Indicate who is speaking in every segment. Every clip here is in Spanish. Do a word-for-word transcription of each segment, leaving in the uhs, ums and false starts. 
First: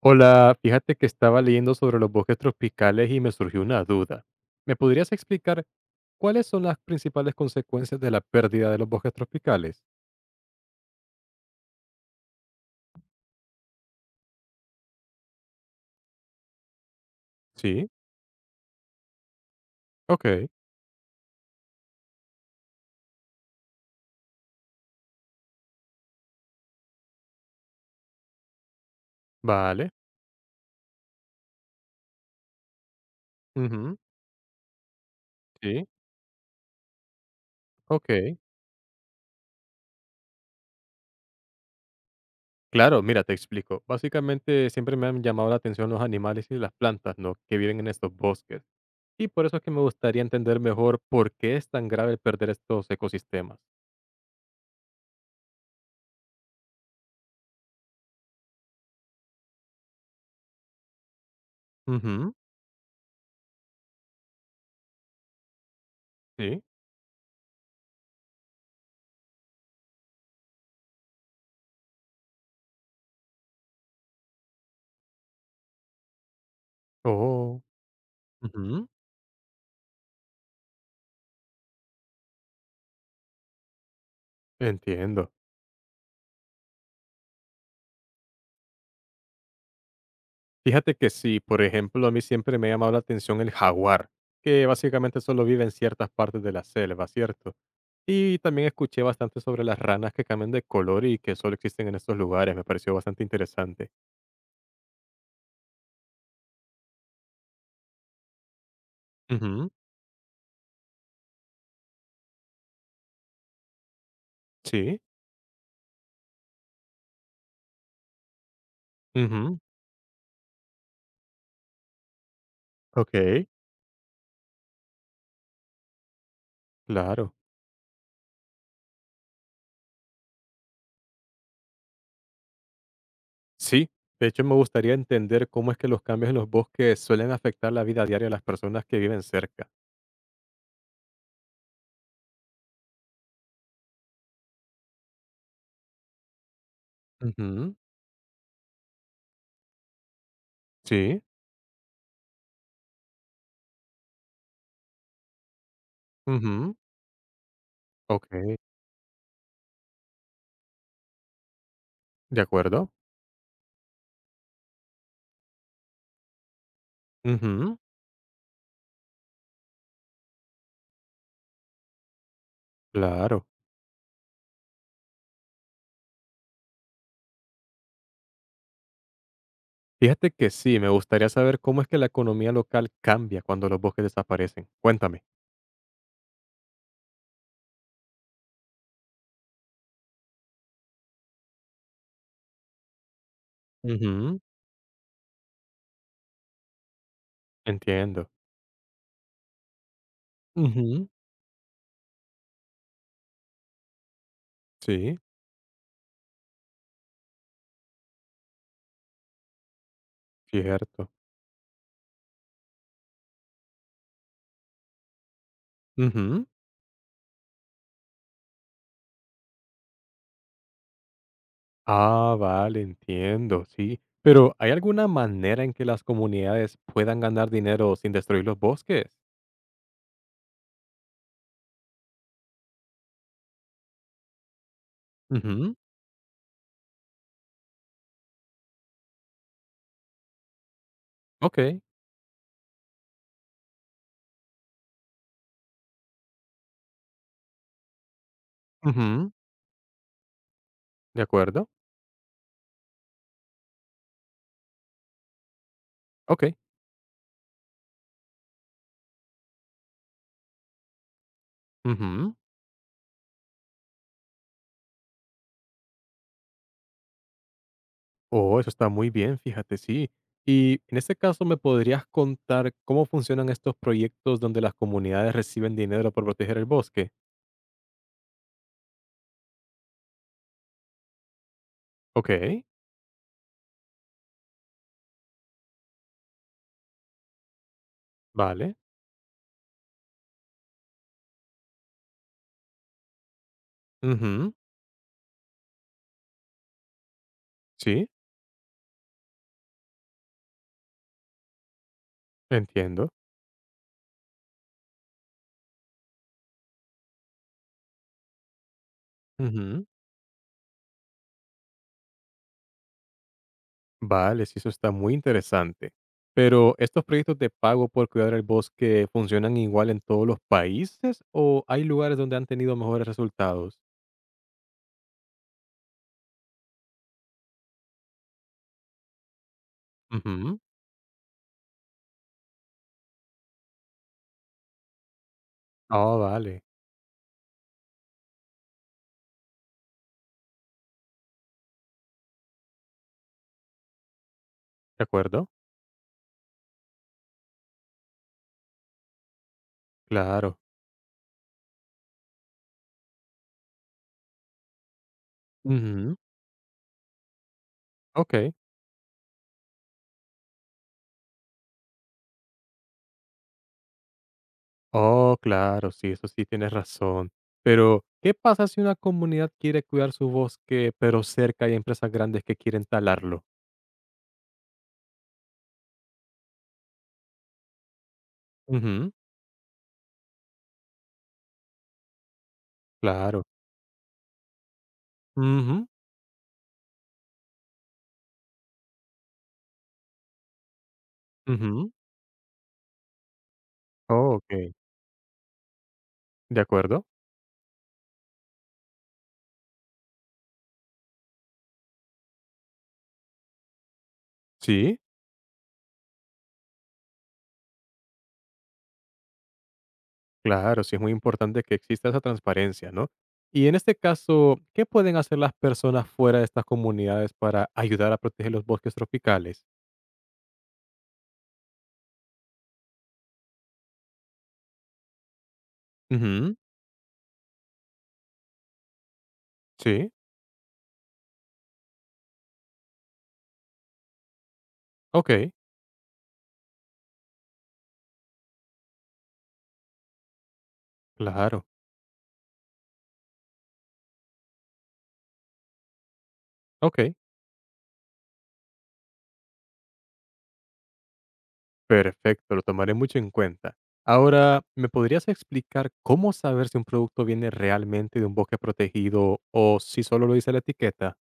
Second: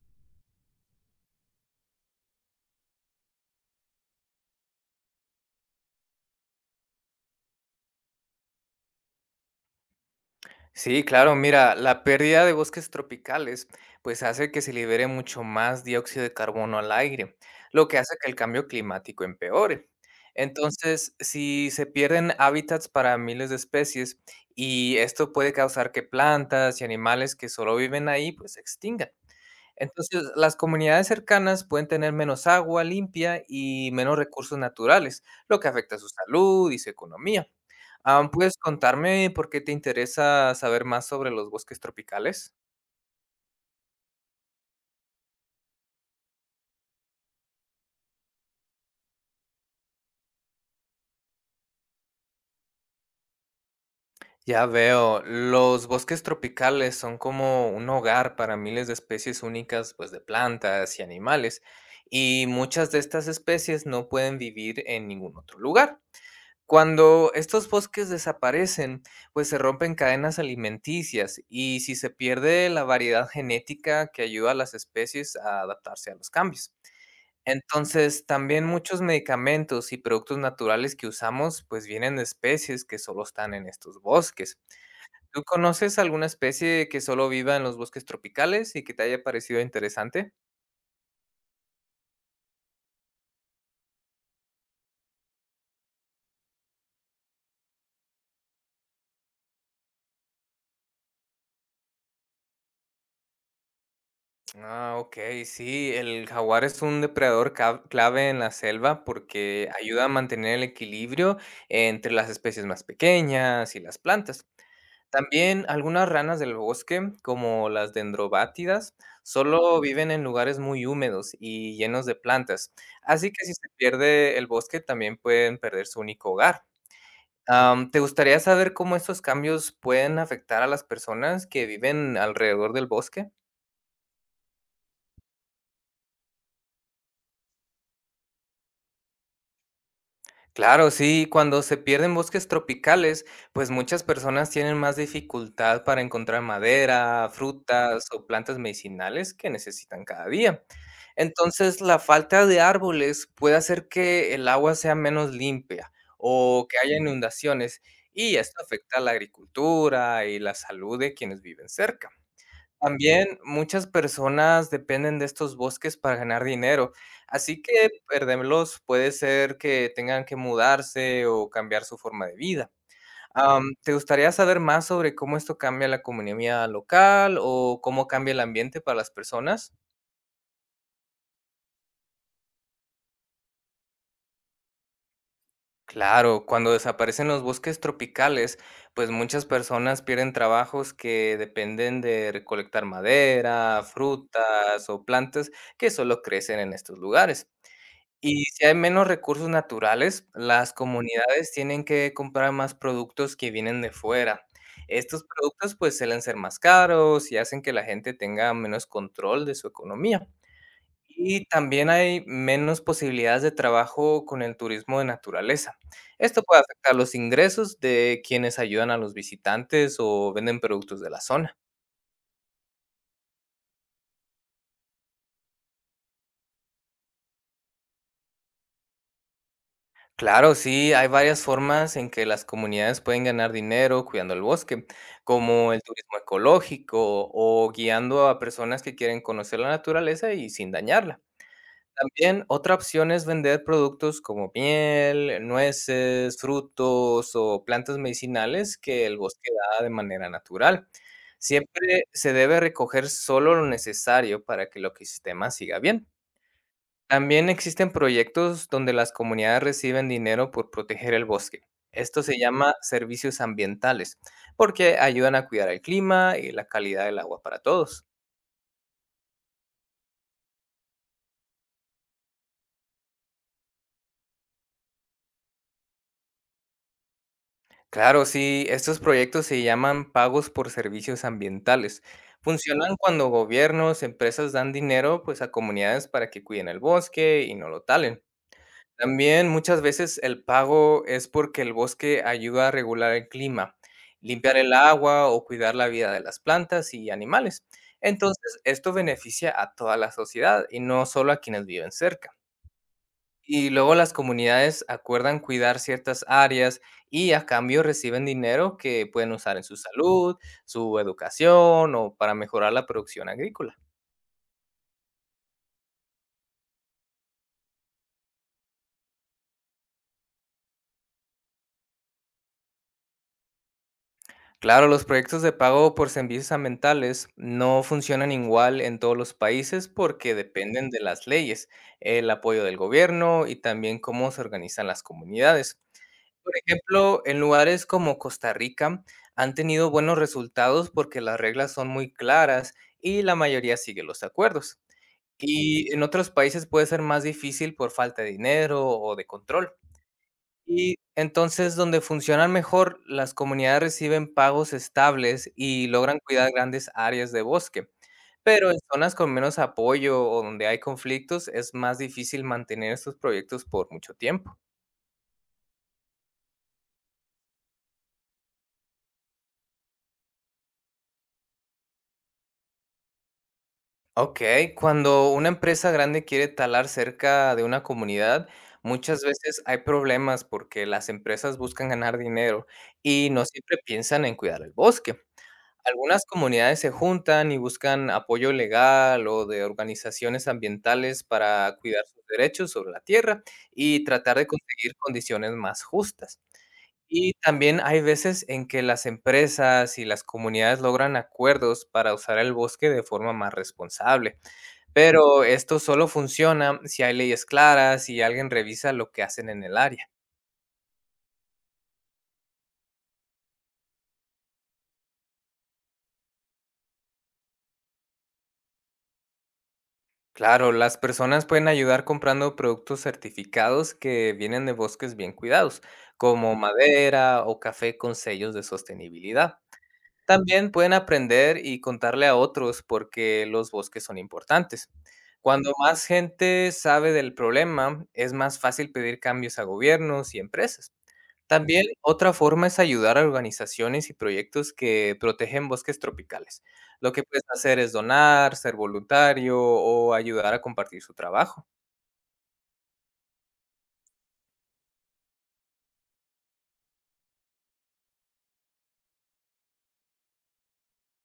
Speaker 1: Hola, fíjate que estaba leyendo sobre los bosques tropicales y me surgió una duda. ¿Me podrías explicar cuáles son las principales consecuencias de la pérdida de los bosques tropicales?
Speaker 2: Sí, claro, mira, la pérdida de bosques tropicales pues hace que se libere mucho más dióxido de carbono al aire, lo
Speaker 1: Sí,
Speaker 2: que hace que el cambio climático empeore.
Speaker 1: ok,
Speaker 2: Entonces, si se pierden hábitats para miles de especies y esto puede causar que plantas y animales que solo viven ahí pues se extingan.
Speaker 1: vale.
Speaker 2: Entonces, las comunidades cercanas pueden tener menos agua limpia y
Speaker 1: Ujú,
Speaker 2: menos recursos naturales, lo que
Speaker 1: sí,
Speaker 2: afecta a su salud y su economía. Ah,
Speaker 1: ok.
Speaker 2: ¿puedes contarme por qué te interesa saber más sobre los bosques tropicales?
Speaker 1: Claro, mira, te explico. Básicamente siempre me han llamado la atención los animales y las plantas, ¿no? Que viven en estos bosques. Y por eso es que me gustaría entender mejor por qué es tan grave el perder estos ecosistemas.
Speaker 2: Ya veo, los bosques tropicales son como un hogar para miles de especies únicas, pues de plantas y animales,
Speaker 1: Ujú,
Speaker 2: y muchas de estas especies no pueden vivir en ningún otro lugar.
Speaker 1: sí.
Speaker 2: Cuando estos bosques desaparecen, pues se rompen cadenas alimenticias y si se pierde la variedad genética que ayuda a las especies a adaptarse a los cambios.
Speaker 1: Oh.
Speaker 2: Entonces, también
Speaker 1: Ujú,
Speaker 2: muchos medicamentos y productos naturales que usamos, pues vienen de especies que solo están en estos bosques.
Speaker 1: entiendo.
Speaker 2: ¿Tú conoces alguna especie que solo viva en los bosques tropicales y que te haya parecido interesante?
Speaker 1: Fíjate que sí, por ejemplo, a mí siempre me ha llamado la atención el jaguar, que básicamente solo vive en ciertas partes de la selva, ¿cierto? Y también escuché bastante sobre las ranas que cambian de color y que solo existen en estos lugares, me pareció bastante interesante.
Speaker 2: Ah, okey, sí, el jaguar es un depredador cav clave en la selva
Speaker 1: Ujú,
Speaker 2: porque ayuda a mantener el equilibrio entre las especies más pequeñas y las plantas.
Speaker 1: sí,
Speaker 2: También algunas ranas del bosque, como las dendrobátidas,
Speaker 1: ujú,
Speaker 2: solo viven en lugares muy húmedos y llenos de plantas, así
Speaker 1: ok,
Speaker 2: que si se pierde el bosque también pueden perder su único hogar.
Speaker 1: claro.
Speaker 2: Am, ¿te gustaría saber cómo estos cambios pueden afectar a las personas que viven alrededor del bosque?
Speaker 1: Sí, de hecho me gustaría entender cómo es que los cambios en los bosques suelen afectar la vida diaria de las personas que viven cerca.
Speaker 2: Claro, sí, cuando se pierden bosques tropicales, pues muchas personas tienen más dificultad para encontrar madera,
Speaker 1: Ujú,
Speaker 2: frutas o plantas medicinales que necesitan cada día.
Speaker 1: sí,
Speaker 2: Entonces, la falta de árboles puede hacer que el agua sea menos limpia o
Speaker 1: ujú,
Speaker 2: que haya inundaciones
Speaker 1: ok,
Speaker 2: y esto afecta a la agricultura y la salud de quienes viven cerca.
Speaker 1: de acuerdo.
Speaker 2: También muchas personas dependen de estos bosques para ganar dinero, así
Speaker 1: Ujú,
Speaker 2: que perderlos puede ser que tengan que mudarse o cambiar su forma de vida.
Speaker 1: claro.
Speaker 2: Am, ¿te gustaría saber más sobre cómo esto cambia la economía local o cómo cambia el ambiente para las personas?
Speaker 1: Fíjate que sí, me gustaría saber cómo es que la economía local cambia cuando los bosques desaparecen. Cuéntame.
Speaker 2: Claro, cuando desaparecen los bosques tropicales, pues muchas personas pierden trabajos que dependen de recolectar madera,
Speaker 1: Ujú,
Speaker 2: frutas o plantas que solo crecen en estos lugares.
Speaker 1: entiendo.
Speaker 2: Y si hay menos recursos naturales, las
Speaker 1: Ujú,
Speaker 2: comunidades tienen que comprar más productos que vienen de fuera.
Speaker 1: sí,
Speaker 2: Estos productos pues suelen ser más caros y hacen que la gente tenga menos control de su economía.
Speaker 1: cierto.
Speaker 2: Y también hay menos posibilidades de trabajo con el turismo de naturaleza. Esto
Speaker 1: Ujú.
Speaker 2: puede afectar los ingresos de quienes ayudan a los visitantes o venden productos de la zona.
Speaker 1: Ah, vale, entiendo, sí. Pero ¿hay alguna manera en que las comunidades puedan ganar dinero sin destruir los bosques?
Speaker 2: Claro, sí, hay varias formas en que las comunidades pueden ganar dinero cuidando el bosque, como
Speaker 1: Ujú,
Speaker 2: el turismo ecológico o guiando a personas que quieren conocer la naturaleza y sin dañarla.
Speaker 1: ok.
Speaker 2: También otra opción es vender productos como miel, nueces, frutos o plantas medicinales que el
Speaker 1: Ujú,
Speaker 2: bosque da de manera natural.
Speaker 1: de acuerdo.
Speaker 2: Siempre se debe recoger solo lo necesario para que el ecosistema siga bien.
Speaker 1: Ok.
Speaker 2: También existen proyectos donde las comunidades reciben dinero por proteger el bosque. Esto
Speaker 1: Ujú.
Speaker 2: se llama servicios ambientales, porque ayudan a cuidar el clima y la calidad del agua para todos.
Speaker 1: Oh, eso está muy bien, fíjate, sí. Y en este caso, ¿me podrías contar cómo funcionan estos proyectos donde las comunidades reciben dinero por proteger el bosque?
Speaker 2: Claro, sí, estos proyectos se llaman pagos por servicios ambientales.
Speaker 1: Ok,
Speaker 2: Funcionan cuando gobiernos, empresas dan dinero pues a comunidades para que cuiden el bosque y no lo talen.
Speaker 1: vale.
Speaker 2: También muchas veces el pago es porque el bosque ayuda a regular el clima,
Speaker 1: Ujú,
Speaker 2: limpiar el agua o cuidar la vida de las plantas y animales.
Speaker 1: sí,
Speaker 2: Entonces, esto beneficia a toda la sociedad y no solo a quienes viven cerca.
Speaker 1: entiendo.
Speaker 2: Y luego las comunidades acuerdan cuidar ciertas áreas y a cambio reciben dinero que pueden usar en su
Speaker 1: Ujú,
Speaker 2: salud, su educación o para mejorar la producción agrícola.
Speaker 1: vale, sí, eso está muy interesante. Pero, ¿estos proyectos de pago por cuidar el bosque funcionan igual en todos los países o hay lugares donde han tenido mejores resultados?
Speaker 2: Claro, los proyectos de pago por servicios ambientales no funcionan igual en todos los países porque
Speaker 1: Ujú,
Speaker 2: dependen de las leyes, el apoyo del gobierno y también cómo se organizan las comunidades.
Speaker 1: ah,
Speaker 2: Por
Speaker 1: vale.
Speaker 2: ejemplo, en lugares como Costa Rica han tenido buenos resultados porque las reglas son muy claras y la mayoría sigue los acuerdos.
Speaker 1: De acuerdo.
Speaker 2: Y en otros países puede ser más difícil por falta de dinero o de control.
Speaker 1: Claro.
Speaker 2: Y entonces, donde funcionan mejor, las comunidades reciben pagos estables y
Speaker 1: Ujú,
Speaker 2: logran cuidar grandes áreas de bosque.
Speaker 1: ok.
Speaker 2: Pero en zonas con menos apoyo o donde hay conflictos, es más difícil mantener estos proyectos por mucho tiempo.
Speaker 1: Oh, claro, sí, eso sí tienes razón. Pero, ¿qué pasa si una comunidad quiere cuidar su bosque, pero cerca hay empresas grandes que quieren talarlo?
Speaker 2: Ok, cuando una empresa grande quiere talar cerca de una comunidad,
Speaker 1: Ujú,
Speaker 2: muchas veces hay problemas porque las empresas buscan ganar dinero y
Speaker 1: claro.
Speaker 2: no siempre piensan en cuidar el bosque.
Speaker 1: Ujú,
Speaker 2: Algunas comunidades se juntan y buscan apoyo legal o de organizaciones ambientales para
Speaker 1: ujú.
Speaker 2: cuidar sus derechos sobre la tierra y
Speaker 1: Oh,
Speaker 2: tratar de
Speaker 1: ok.
Speaker 2: conseguir condiciones más justas.
Speaker 1: ¿De acuerdo?
Speaker 2: Y también hay veces en que las empresas y las comunidades logran acuerdos para usar el bosque de forma más responsable.
Speaker 1: Sí,
Speaker 2: Pero esto solo funciona si hay leyes claras y alguien revisa lo que hacen en el área.
Speaker 1: claro, sí es muy importante que exista esa transparencia, ¿no? Y en este caso, ¿qué pueden hacer las personas fuera de estas comunidades para ayudar a proteger los bosques tropicales?
Speaker 2: Claro, las personas pueden ayudar comprando productos certificados que vienen de bosques bien cuidados,
Speaker 1: Ujú,
Speaker 2: como madera o café con sellos de sostenibilidad.
Speaker 1: sí,
Speaker 2: También pueden aprender y contarle a otros por qué los bosques son importantes.
Speaker 1: ok,
Speaker 2: Cuando más gente sabe del problema, es más fácil pedir cambios a gobiernos y empresas.
Speaker 1: claro,
Speaker 2: También otra forma es ayudar a organizaciones y proyectos que protegen bosques tropicales.
Speaker 1: ok.
Speaker 2: Lo que puedes hacer es donar, ser voluntario o ayudar a compartir su trabajo.
Speaker 1: Perfecto, lo tomaré mucho en cuenta. Ahora, ¿me podrías explicar cómo saber si un producto viene realmente de un bosque protegido o si solo lo dice la etiqueta?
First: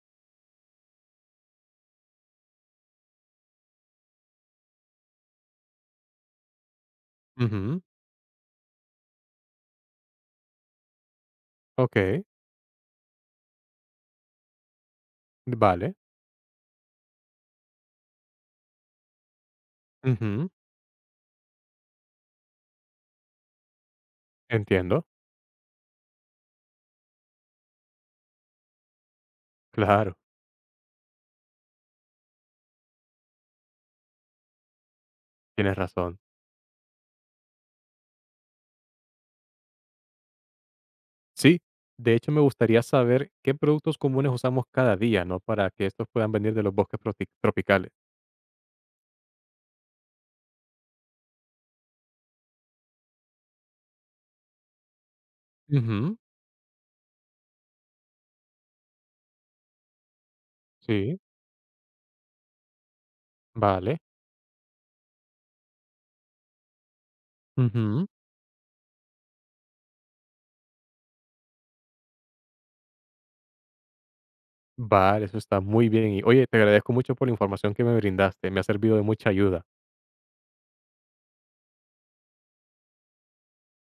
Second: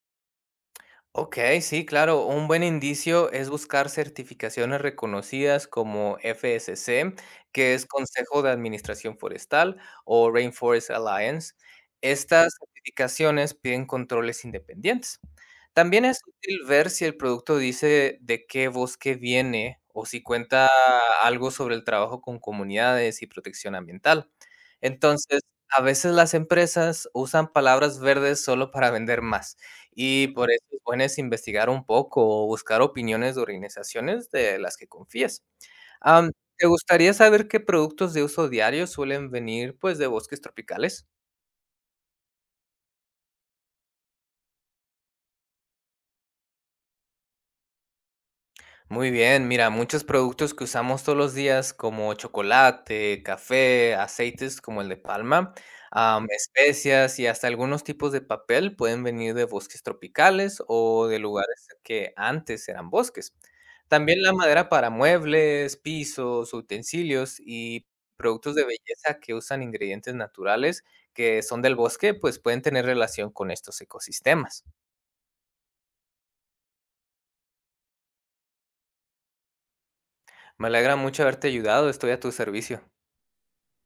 Speaker 2: Ok, sí, claro. Un buen indicio es buscar certificaciones reconocidas como F S C, que
Speaker 1: Ujú,
Speaker 2: es Consejo de Administración Forestal o Rainforest Alliance.
Speaker 1: ok,
Speaker 2: Estas certificaciones piden controles independientes.
Speaker 1: vale.
Speaker 2: También es útil ver si el producto dice de qué bosque viene o si
Speaker 1: Ujú,
Speaker 2: cuenta algo sobre el trabajo con comunidades y protección ambiental.
Speaker 1: entiendo.
Speaker 2: Entonces, a veces las empresas usan palabras verdes solo para vender más
Speaker 1: Claro,
Speaker 2: y por eso es bueno es investigar un poco o buscar opiniones de organizaciones de las que confíes.
Speaker 1: tienes razón.
Speaker 2: Am, ¿Te gustaría saber qué productos de uso diario suelen venir, pues, de bosques tropicales?
Speaker 1: Sí, de hecho me gustaría saber qué productos comunes usamos cada día, ¿no? Para que estos puedan venir de los bosques proti- tropicales.
Speaker 2: Muy bien, mira, muchos productos que usamos todos los días, como chocolate, café, aceites como el de palma,
Speaker 1: Ujú,
Speaker 2: am, especias y hasta algunos tipos de papel pueden venir de bosques tropicales o
Speaker 1: sí,
Speaker 2: de lugares que antes eran bosques.
Speaker 1: vale.
Speaker 2: También la madera para muebles, pisos, utensilios y
Speaker 1: Ujú,
Speaker 2: productos de belleza que usan ingredientes naturales que son del bosque, pues pueden tener relación con estos ecosistemas.
Speaker 1: vale, eso está muy bien. Y oye, te agradezco mucho por la información que me brindaste. Me ha servido de mucha ayuda.
Speaker 2: Me alegra mucho haberte ayudado, estoy a tu servicio.